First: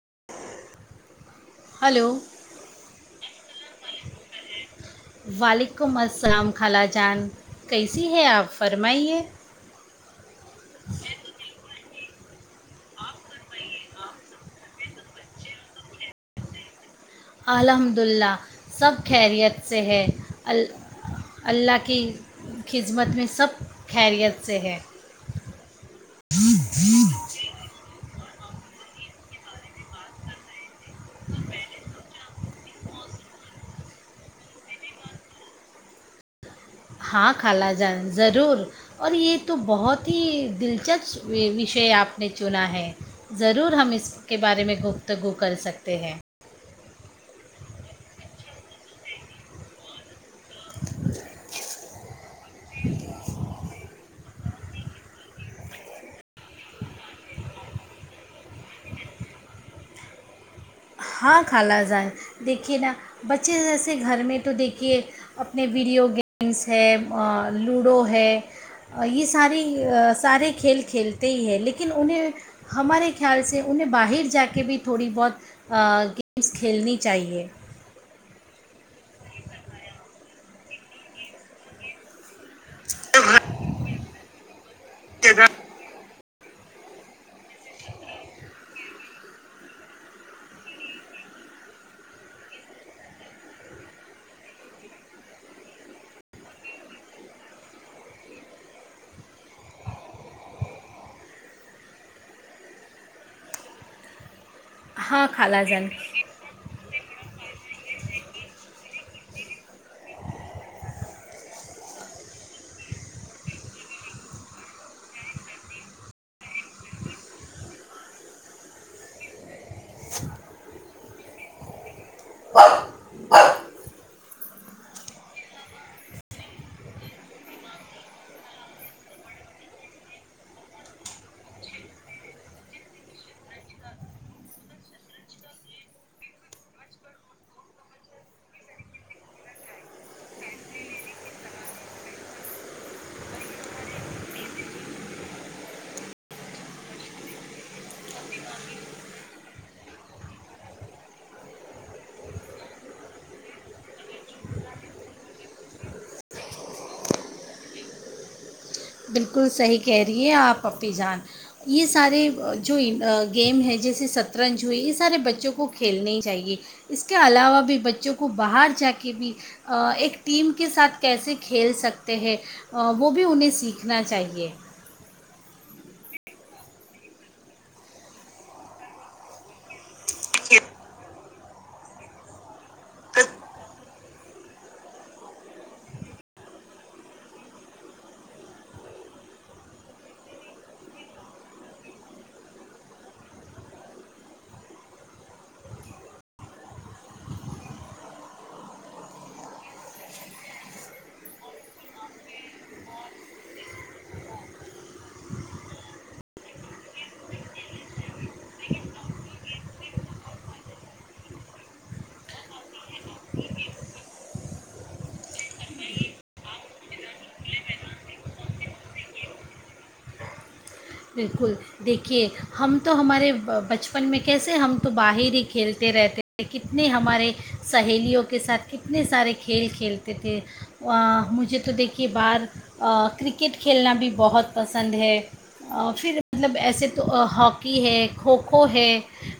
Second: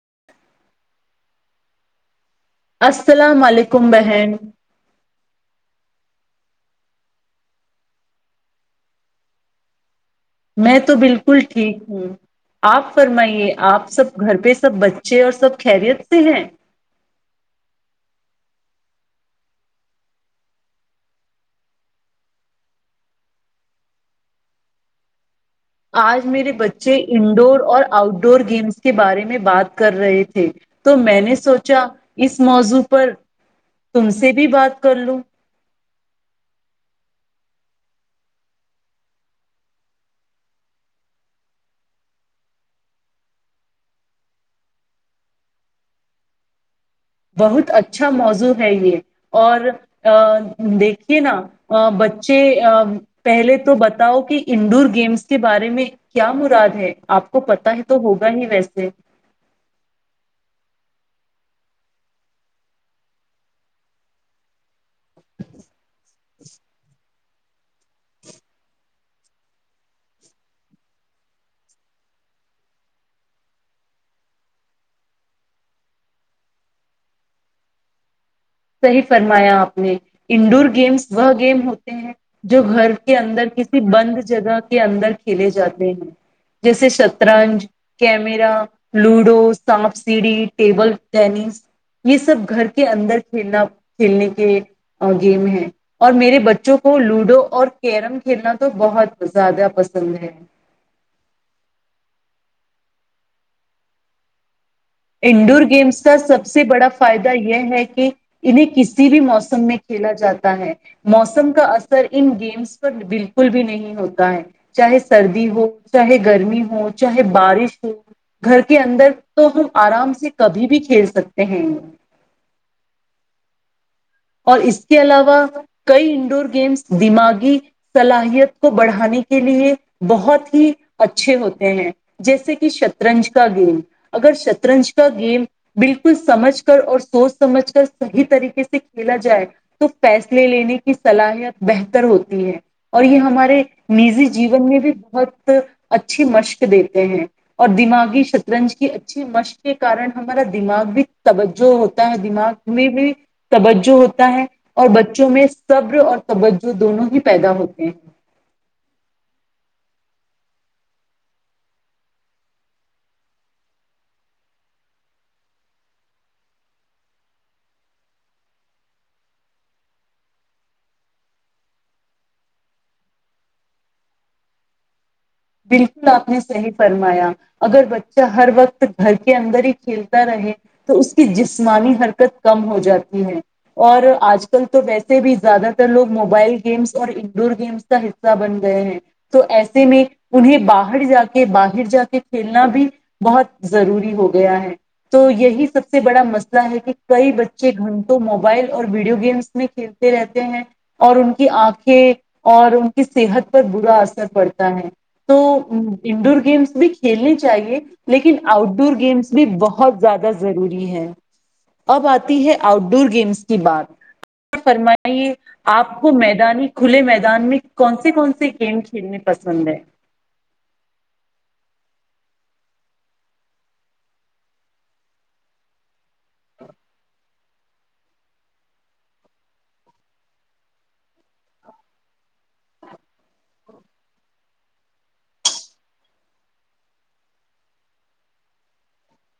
ج [inaudible] ہلو السلام علیکم بہن حکمت السلام خالا جان کیسی ہے آپ فرمائیے میں تو بالکل ٹھیک ہوں آپ فرمائیے آپ سب گھر پہ سب بچے اور سب خیریت سے ہیں الحمد للہ سب خیریت سے ہے ال اللہ کی خدمت میں سب خیریت سے ہے آج میرے بچے انڈور اور آؤٹ ڈور ڈور گیمس کے بارے میں بات کر رہے تھے تو میں نے سوچا اس موضوع پر تم سے بھی بات کر لوں ہاں خالہ جان ضرور اور یہ تو بہت ہی دلچسپ وشے آپ نے چنا ہے ضرور ہم اس کے بارے میں گفتگو کر سکتے ہیں بہت اچھا موضوع ہے یہ اور ا دیکھیے نا بچے ا پہلے تو بتاؤ کہ انڈور گیمس کے بارے میں کیا مراد ہے آپ کو پتا ہی تو ہوگا ہی ویسے ہاں کھا جائے دیکھیے نا بچے جیسے گھر میں تو دیکھ کہ اپنے ویڈیو گیمس ہے لوڈو ہے یہ ساری سارے کھیل کھیلتے ہی ہیں لیکن انہیں ہمارے خیال سے انہیں باہر جا کے بھی تھوڑی بہت گیمس کھیلنی چاہیے صحیح فرمایا آپ نے انڈور گیمس وہ گیم ہوتے ہیں جو گھر کے اندر کسی بند جگہ کے اندر کھیلے جاتے ہیں جیسے شطرنج کیمرا لوڈو سانپ سیڑھی ٹیبل ٹینس یہ سب گھر کے اندر کھیلنا کھیلنے کے گیم ہیں اور میرے بچوں کو لوڈو اور کیرم کھیلنا تو بہت زیادہ پسند ہے ہاں انڈور خالہ جان گیمس کا سب سے بڑا فائدہ یہ یہ ہے کہ انہیں کسی بھی موسم میں کھیلا جاتا ہے موسم کا اثر ان گیمس پر بالکل بھی نہیں ہوتا ہے چاہے سردی ہو چاہے گرمی ہو چاہے بارش ہو گھر کے اندر تو ہم آرام سے کبھی بھی کھیل سکتے ہیں ہاں اور اس کے علاوہ کئی انڈور گیمس دماغی صلاحیت کو بڑھانے کے لیے بہت ہی اچھے ہوتے ہیں جیسے کہ شطرنج کا گیم اگر شطرنج کا گیم بالکل سمجھ کر اور سوچ سمجھ کر صحیح طریقے سے کھیلا جائے تو فیصلے لینے کی صلاحیت بہتر ہوتی ہے اور یہ ہمارے نجی جیون میں بھی بہت اچھی مشق دیتے ہیں اور دماغی شطرنج کی اچھی مشق کے کارن ہمارا دماغ بھی توجہ ہوتا ہے دماغ میں بھی توجہ ہوتا ہے اور بچوں میں صبر اور توجہ دونوں ہی پیدا ہوتے ہیں بالکل صحیح کہہ رہی ہے آپ اپنی جان یہ سارے جو گیم ہیں جیسے سطرنج ہے یہ سارے بچوں کو کھیلنے ہی چاہیے اس کے علاوہ بھی بچوں کو باہر جا کے بھی ایک ٹیم کے ساتھ کیسے کھیل سکتے ہیں وہ بھی انہیں سیکھ سیککھنا چاہیے بالکل آپ نے صحیح فرمایا اگر بچہ ہر وقت گھر کے اندر ہی کھیلتا رہے تو اس کی جسمانی حرکت کم ہو جاتی ہے اور آج کل تو ویسے بھی زیادہ تر لوگ موبائل گیمس اور انڈور گیمس کا حصہ بن گئے ہیں تو ایسے میں انہیں باہر جا کے باہر جا کے کھیلنا بھی بہت ضروری ہو گیا ہے تو یہی سب سے بڑا مسئلہ ہے کہ کئی بچے گھنٹوں موبائل اور ویڈیو گیمس میں کھیلتے رہتے ہیں اور ان کی آنکھیں اور ان کی صحت پر برا اثر پڑتا ہے تو انڈور گیمس بھی کھیلنے چاہیے لیکن آؤٹ ڈور گیمس بھی بہت زیادہ ضروری ہے اب آتی ہے آؤٹ ڈور گیمس کی بات فرمائیے آپ کو میدانی کھلے میدان میں کون سے کون سے گیم کھیلنے پسند ہیں بالکل دیکھیے ہم تو ہمارے بچپن میں کیسے ہم تو باہر ہی کھیلتے رہتے کتنے ہمارے سہیلیوں کے ساتھ کتنے سارے کھیل کھیلتے تھے مجھے تو دیکھیے بار کرک کرکٹ کھیلنا بھی بہت پسند ہے پھر مطلب ایسے تو ہاکی ہے کھوکھو ہے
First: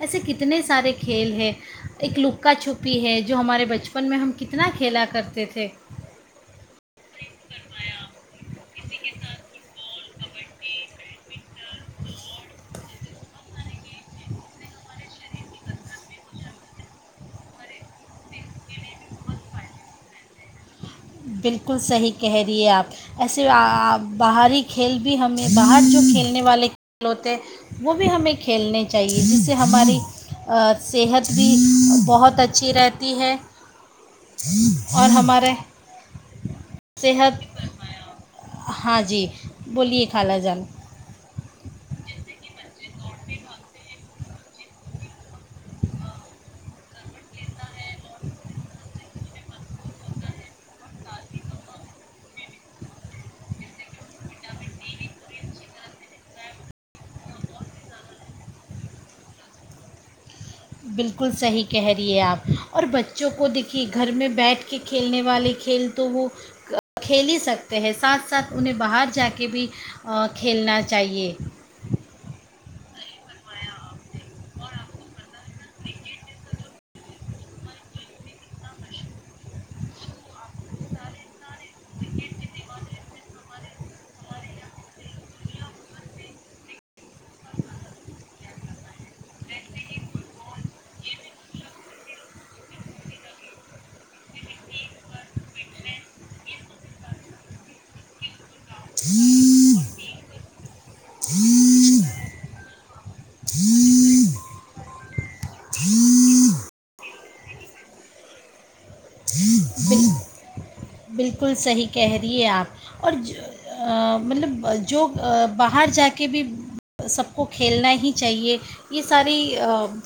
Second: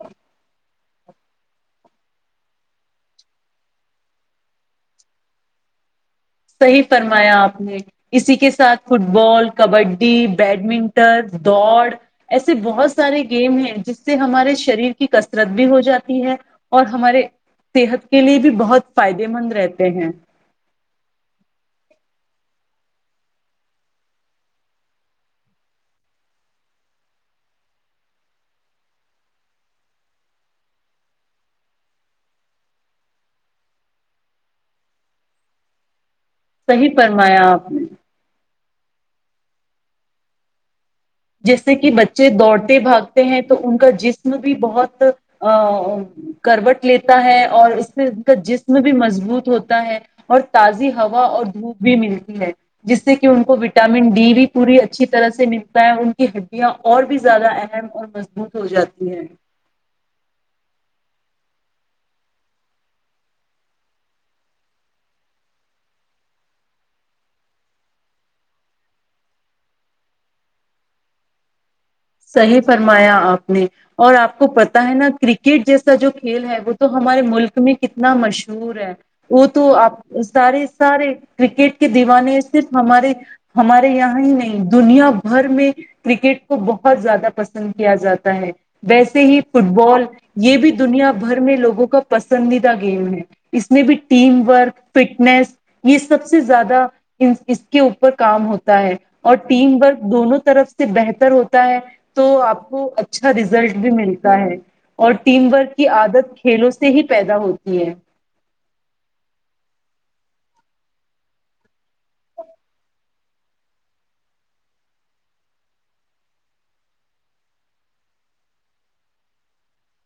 ایسے کتنے سارے کھیل ہے ایک لکا چھپی ہے جو ہمارے بچپن میں ہم کتنا کھیلا کرتے تھے صحیح فرمایا آپ نے اسی کے ساتھ فٹ بال کبڈی بیڈمنٹن دوڑ ایسے بہت سارے گیم ہیں جس سے ہمارے شریر کی کثرت بھی ہو جاتی ہے اور ہمارے صحت کے لیے بھی بہت فائدے مند رہتے ہیں بالکل صحیح کہہ رہیے آپ ایسے باہری کھیل بھی ہمیں باہر جو کھیلنے والے کھیل ہوتے ہیں وہ بھی ہمیں کھیلنے چاہیے جس سے ہماری صحت بھی بہت اچھی رہتی ہے اور ہمارے صحیح صحت فرمایا آپ نے ہاں جی بولیے خالا جان جیسے کہ بچے دوڑتے بھاگتے ہیں تو ان کا جس ج بھی بہت ا کروٹ لیتا ہے اور اس سے ان کا جسم بھی مضبوط ہوتا ہے اور تازی ہوا اور دھوپ بھی ملتی ہے جس سے کہ ان کو وٹامن ڈی بھی پوری اچھی طرح سے مل ہوتا ان کی ہڈیاں اور بھی زیادہ اہم اور مضبوط ہو جاتی ہیں بالکل صحیح کہہ رہی ہے آپ اور بچوں کو دیکھیے گھر میں بیٹھ کے کھیلنے والے کھیل تو وہ کھیل ہی سکتے ہیں ساتھ ساتھ انہیں باہر جا کے بھی کھیلنا چاہیے صحیح فرمایا آپ نے اور آپ کو پتا ہے نا کرکٹ جیسا جو کھیل ہے وہ تو ہمارے ملک میں کتنا مشہور ہے وہ تو آپ سارے سارے کرکٹ کے دیوانے صرف ہمارے ہمارے یہاں ہی نہیں دنیا بھر میں کرکٹ کو ب زیادہ پسند کیا جاتا ہے ویسے ہی فٹ بال یہ بھی دنیا بھر میں لوگوں کا پسندیدہ گیم ہے اس میں بھی ٹیم ورک فٹنیس یہ سب سے زیادہ اس کے اوپر کام ہوتا ہے اور ٹیم ورک دونوں طرف [unintelligible] سے بہتر ہوتا ہے تو آپ کو اچھا اچھا ریزلٹ بھی ملتا ہے اور ٹیم ورک کی عادت کھیلوں سے ہی پیدا ہوتی ہے بالکل صحیح کہہ رہیے آپ اور مطلب جو باہر جا کے بھی سب کو کھیلنا ہی چاہیے یہ ساری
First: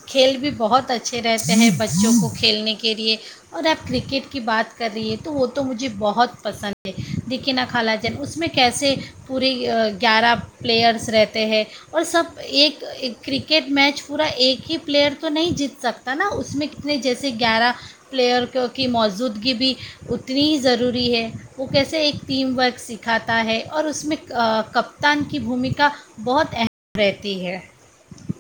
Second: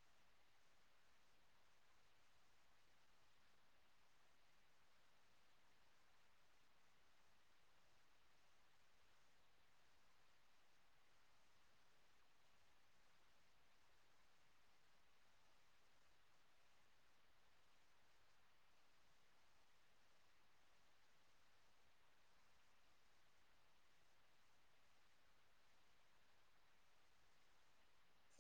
کھیل بھی بہت اچھے رہتے ہیں بچوں کو کھیلنے کے لیے اور آپ کرکٹ کی بات کر رہی ہیں تو وہ تو مجھے بہت پسند ہے دیکینا خالجین اس میں کیسے پورے گیارہ پلیئرس رہتے ہیں اور سب ایک کرکٹ میچ پورا ایک ہی پلیئر تو نہیں جیت سکتا نا اس میں کتنے جیسے گیارہ پلیئر کو کی موجودگی بھی کتنی ضروری ہے وہ کیسے ایک ٹیم ورک سکھاتا ہے اور اس میں کپتان کی بھومیکا بہت اہم رہتی ہے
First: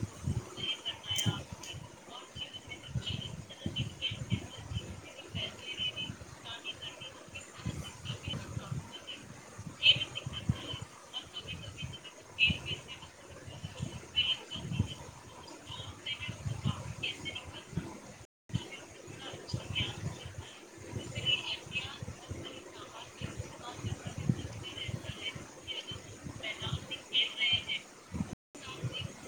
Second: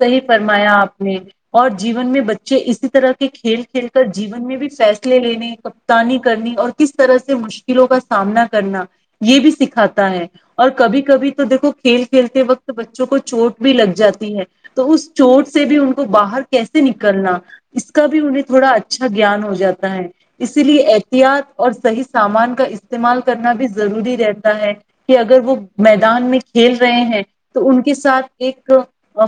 صحیح فرمایا آپ نے اور جیون میں بچ ج اسی طرح کھیل کھیل کر جیون میں بھی فیصلہ لینے کپتانی کرنی اور کس طرح سے مشکلوں کا سامنا کرنا یہ بھی سکھاتا ہے اور کبھی کبھی تو دیکھو کھیل کھیلتے وقت بچوں کو چوٹ بھی لگ جاتی ہے تو اس چوٹ سے بھی ان کو باہر کیسے نکلنا اس کا بھی انہیں تھوڑا اچھا گیان ہو جاتا ہے اسی لیے احتیاط اور صحیح سامان کا استعمال کرنا بھی ضروری رہتا ہے کہ اگر وہ میدان میں کھیل رہے ہیں تو ان کے ساتھ ایک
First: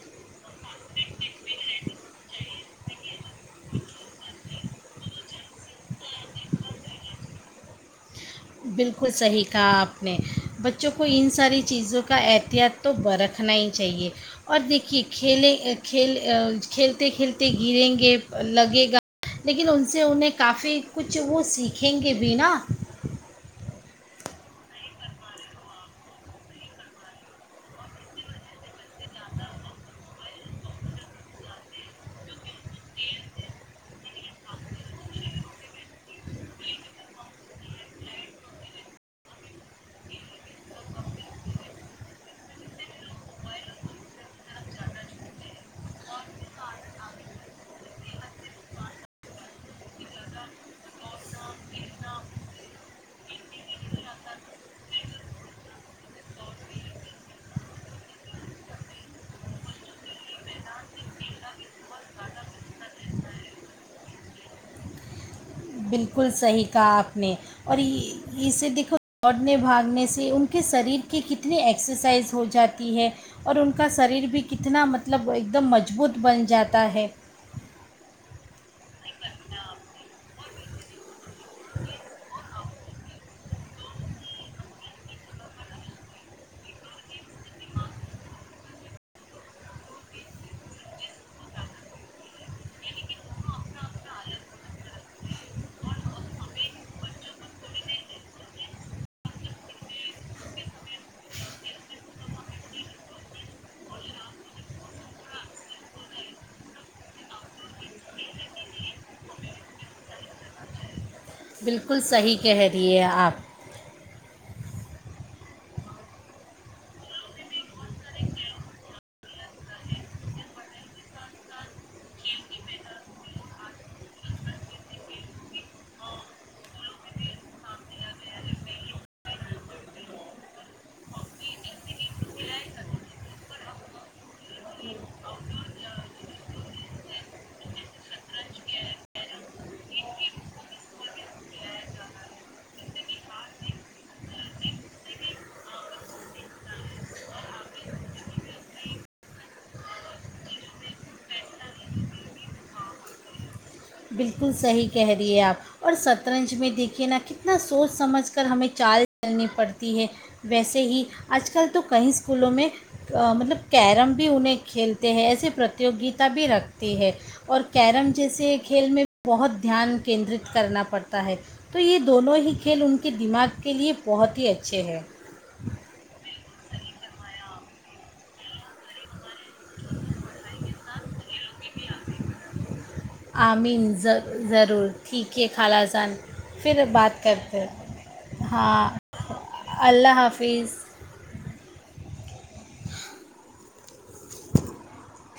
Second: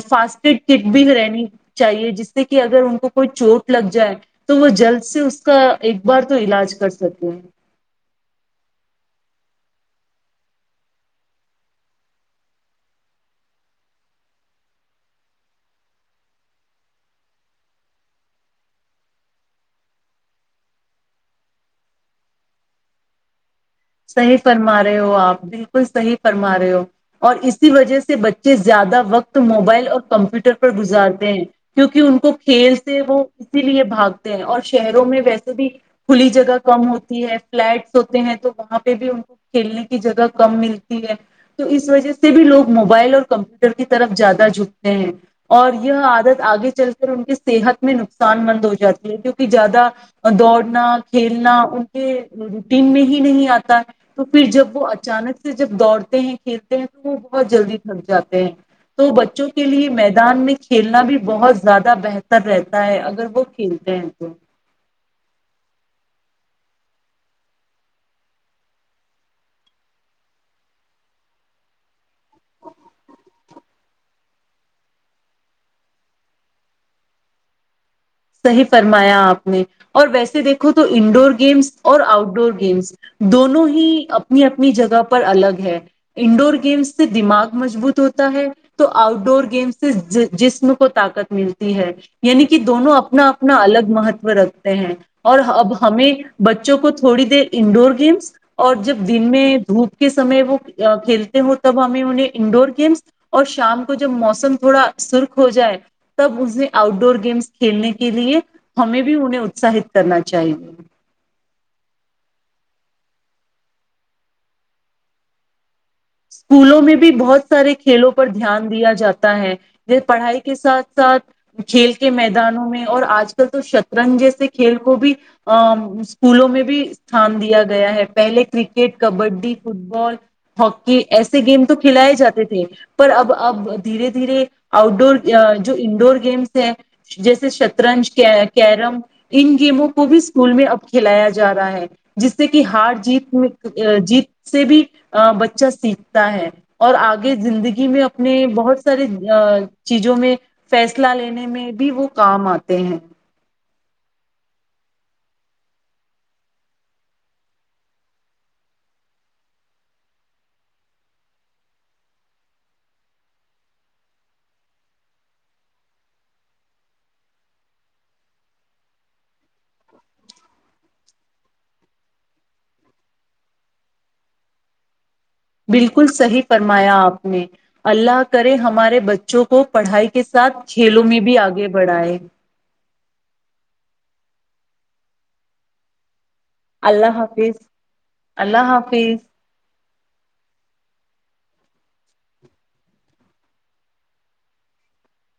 فاسٹ فڈ کٹ بھی رہنی چاہیے جس سے کہ اگر ان کو کوئی چوٹ لگ جائے تو وہ جلد سے اس کا ایک بار تو علاج کر سکے ہیں بالکل صحیح کہا آپ نے بچوں کو ان ساری چیزوں کا احتیاط تو ب رکھنا ہی چاہیے اور دیکھیے کھیلیں کھیل کھیلتے کھیلتے گریں گے لگے گا لیکن ان سے انہیں کافی کچھ وہ سیکھیں گے بھینا [inaudible] بھی ان کو کھیلنے کی جگہ کم ملتی ہے تو اس وجہ سے بھی لوگ موبائل اور کمپیوٹر کی طرف زیادہ جھکتے ہیں اور یہ عادت آگے چل کر ان کے صحت میں نقصان مند ہو جاتی ہے کیونکہ زیادہ دوڑنا کھیلنا ان کے روٹین میں ہی نہیں آ تا تو پھر جب وہ اچانک سے جب دوڑتے ہیں کھیلتے ہیں تو وہ بہت جلدی تھک جاتے ہیں تو بچوں کے لیے میدان میں کھیلنا بھی بہت زیادہ بہتر رہتا ہے اگر وہ کھیلتے ہیں تو بالکل صحیح کہا آپ نے اور اسے دیکھو دوڑنے بھاگنے سے ان کے شریر کی کتنی ایکسرسائز ہو جاتی ہے اور ان کا شریر بھی کتنا مطلب ایک دم مضبوط بن جاتا ہے صحیح فرمایا آپ نے اور ویسے دیکھو تو انڈور گیمس اور آؤٹ ڈور گ دونوں ہی اپنی اپنی جگہ پر الگ ہے انڈور گیمس سے دماغ مضبوط ہوتا ہے تو آؤٹ ڈور گیمس سے جسم کو طاقت ملتی ہے یعنی کہ دونوں اپنا اپنا الگ مہتو رکھتے ہیں اور اب ہمیں بچوں کو تھوڑی دیر انڈور گیمس اور جب دن میں دھوپ کے سمے وہ کھیلتے ہوں تب ہمیں انہیں انڈور گیمس اور شام کو جب موسم تھوڑا سرخ ہو جائے تب اسے آؤٹ ڈور گیمس کھیلنے کے لیے ہمیں بھی انہیں اتساہت کرنا چاہیے بالکل صحیح کہہ دیے آپ اسکولوں میں بھی بہت سارے کھیلوں پر دھیان دیا جاتا ہے پڑھائی کے ساتھ ساتھ کھیل کے میدانوں میں اور آج کل تو شطرنج جیسے کھیل کو بھی اسکولوں میں بھی استھان دیا گیا ہے پہلے کرکٹ کبڈی فٹ بال ہی کہ ایسے گیم تو کھلائے جاتے تھے پر اب اب دھیرے دھیرے آؤٹ ڈور جو انڈور گیمس ہیں جیسے شطرنج کیرم ان گیموں کو بھی اسکول میں اب کھلایا جا رہا ہے جس سے کہ ہار جیت میں جیت سے بھی بچہ سیکھتا ہے اور آگے زندگی میں اپنے بہت سارے چیزوں میں فیصلہ لینے میں بھی وہ کام آتے ہیں بالکل صحیح کہہ رہی ہیں آپ اور شطرنج میں دیکھیے نا کتنا سوچ سمجھ کر ہمیں چال چلنی پڑتی ہے ویسے ہی آج کل تو کیں اسکولوں میں مطلب کیرم بھی انہیں کھیلتے ہیں ایسے پرتوگتا بھی رکھتے ہے اور کیرم جیسے کھیل میں بہت دھیان کیندرت کرنا پڑتا ہے تو یہ دونوں ہی کھیل ان کے دماغ کے لیے بہت ہی اچھے ہیں بالکل صحیح فرمایا آپ نے اللہ کرے ہمارے بچوں کو پڑھائی کے ساتھ کھیلوں میں بھی آگے بڑھا ہے آمین ضرور ٹھیک ہے خالہ جان پھر اللہ بات حافظ کرتے ہیں۔ اللہ ہاں حافظ اللہ حافظ [inaudible]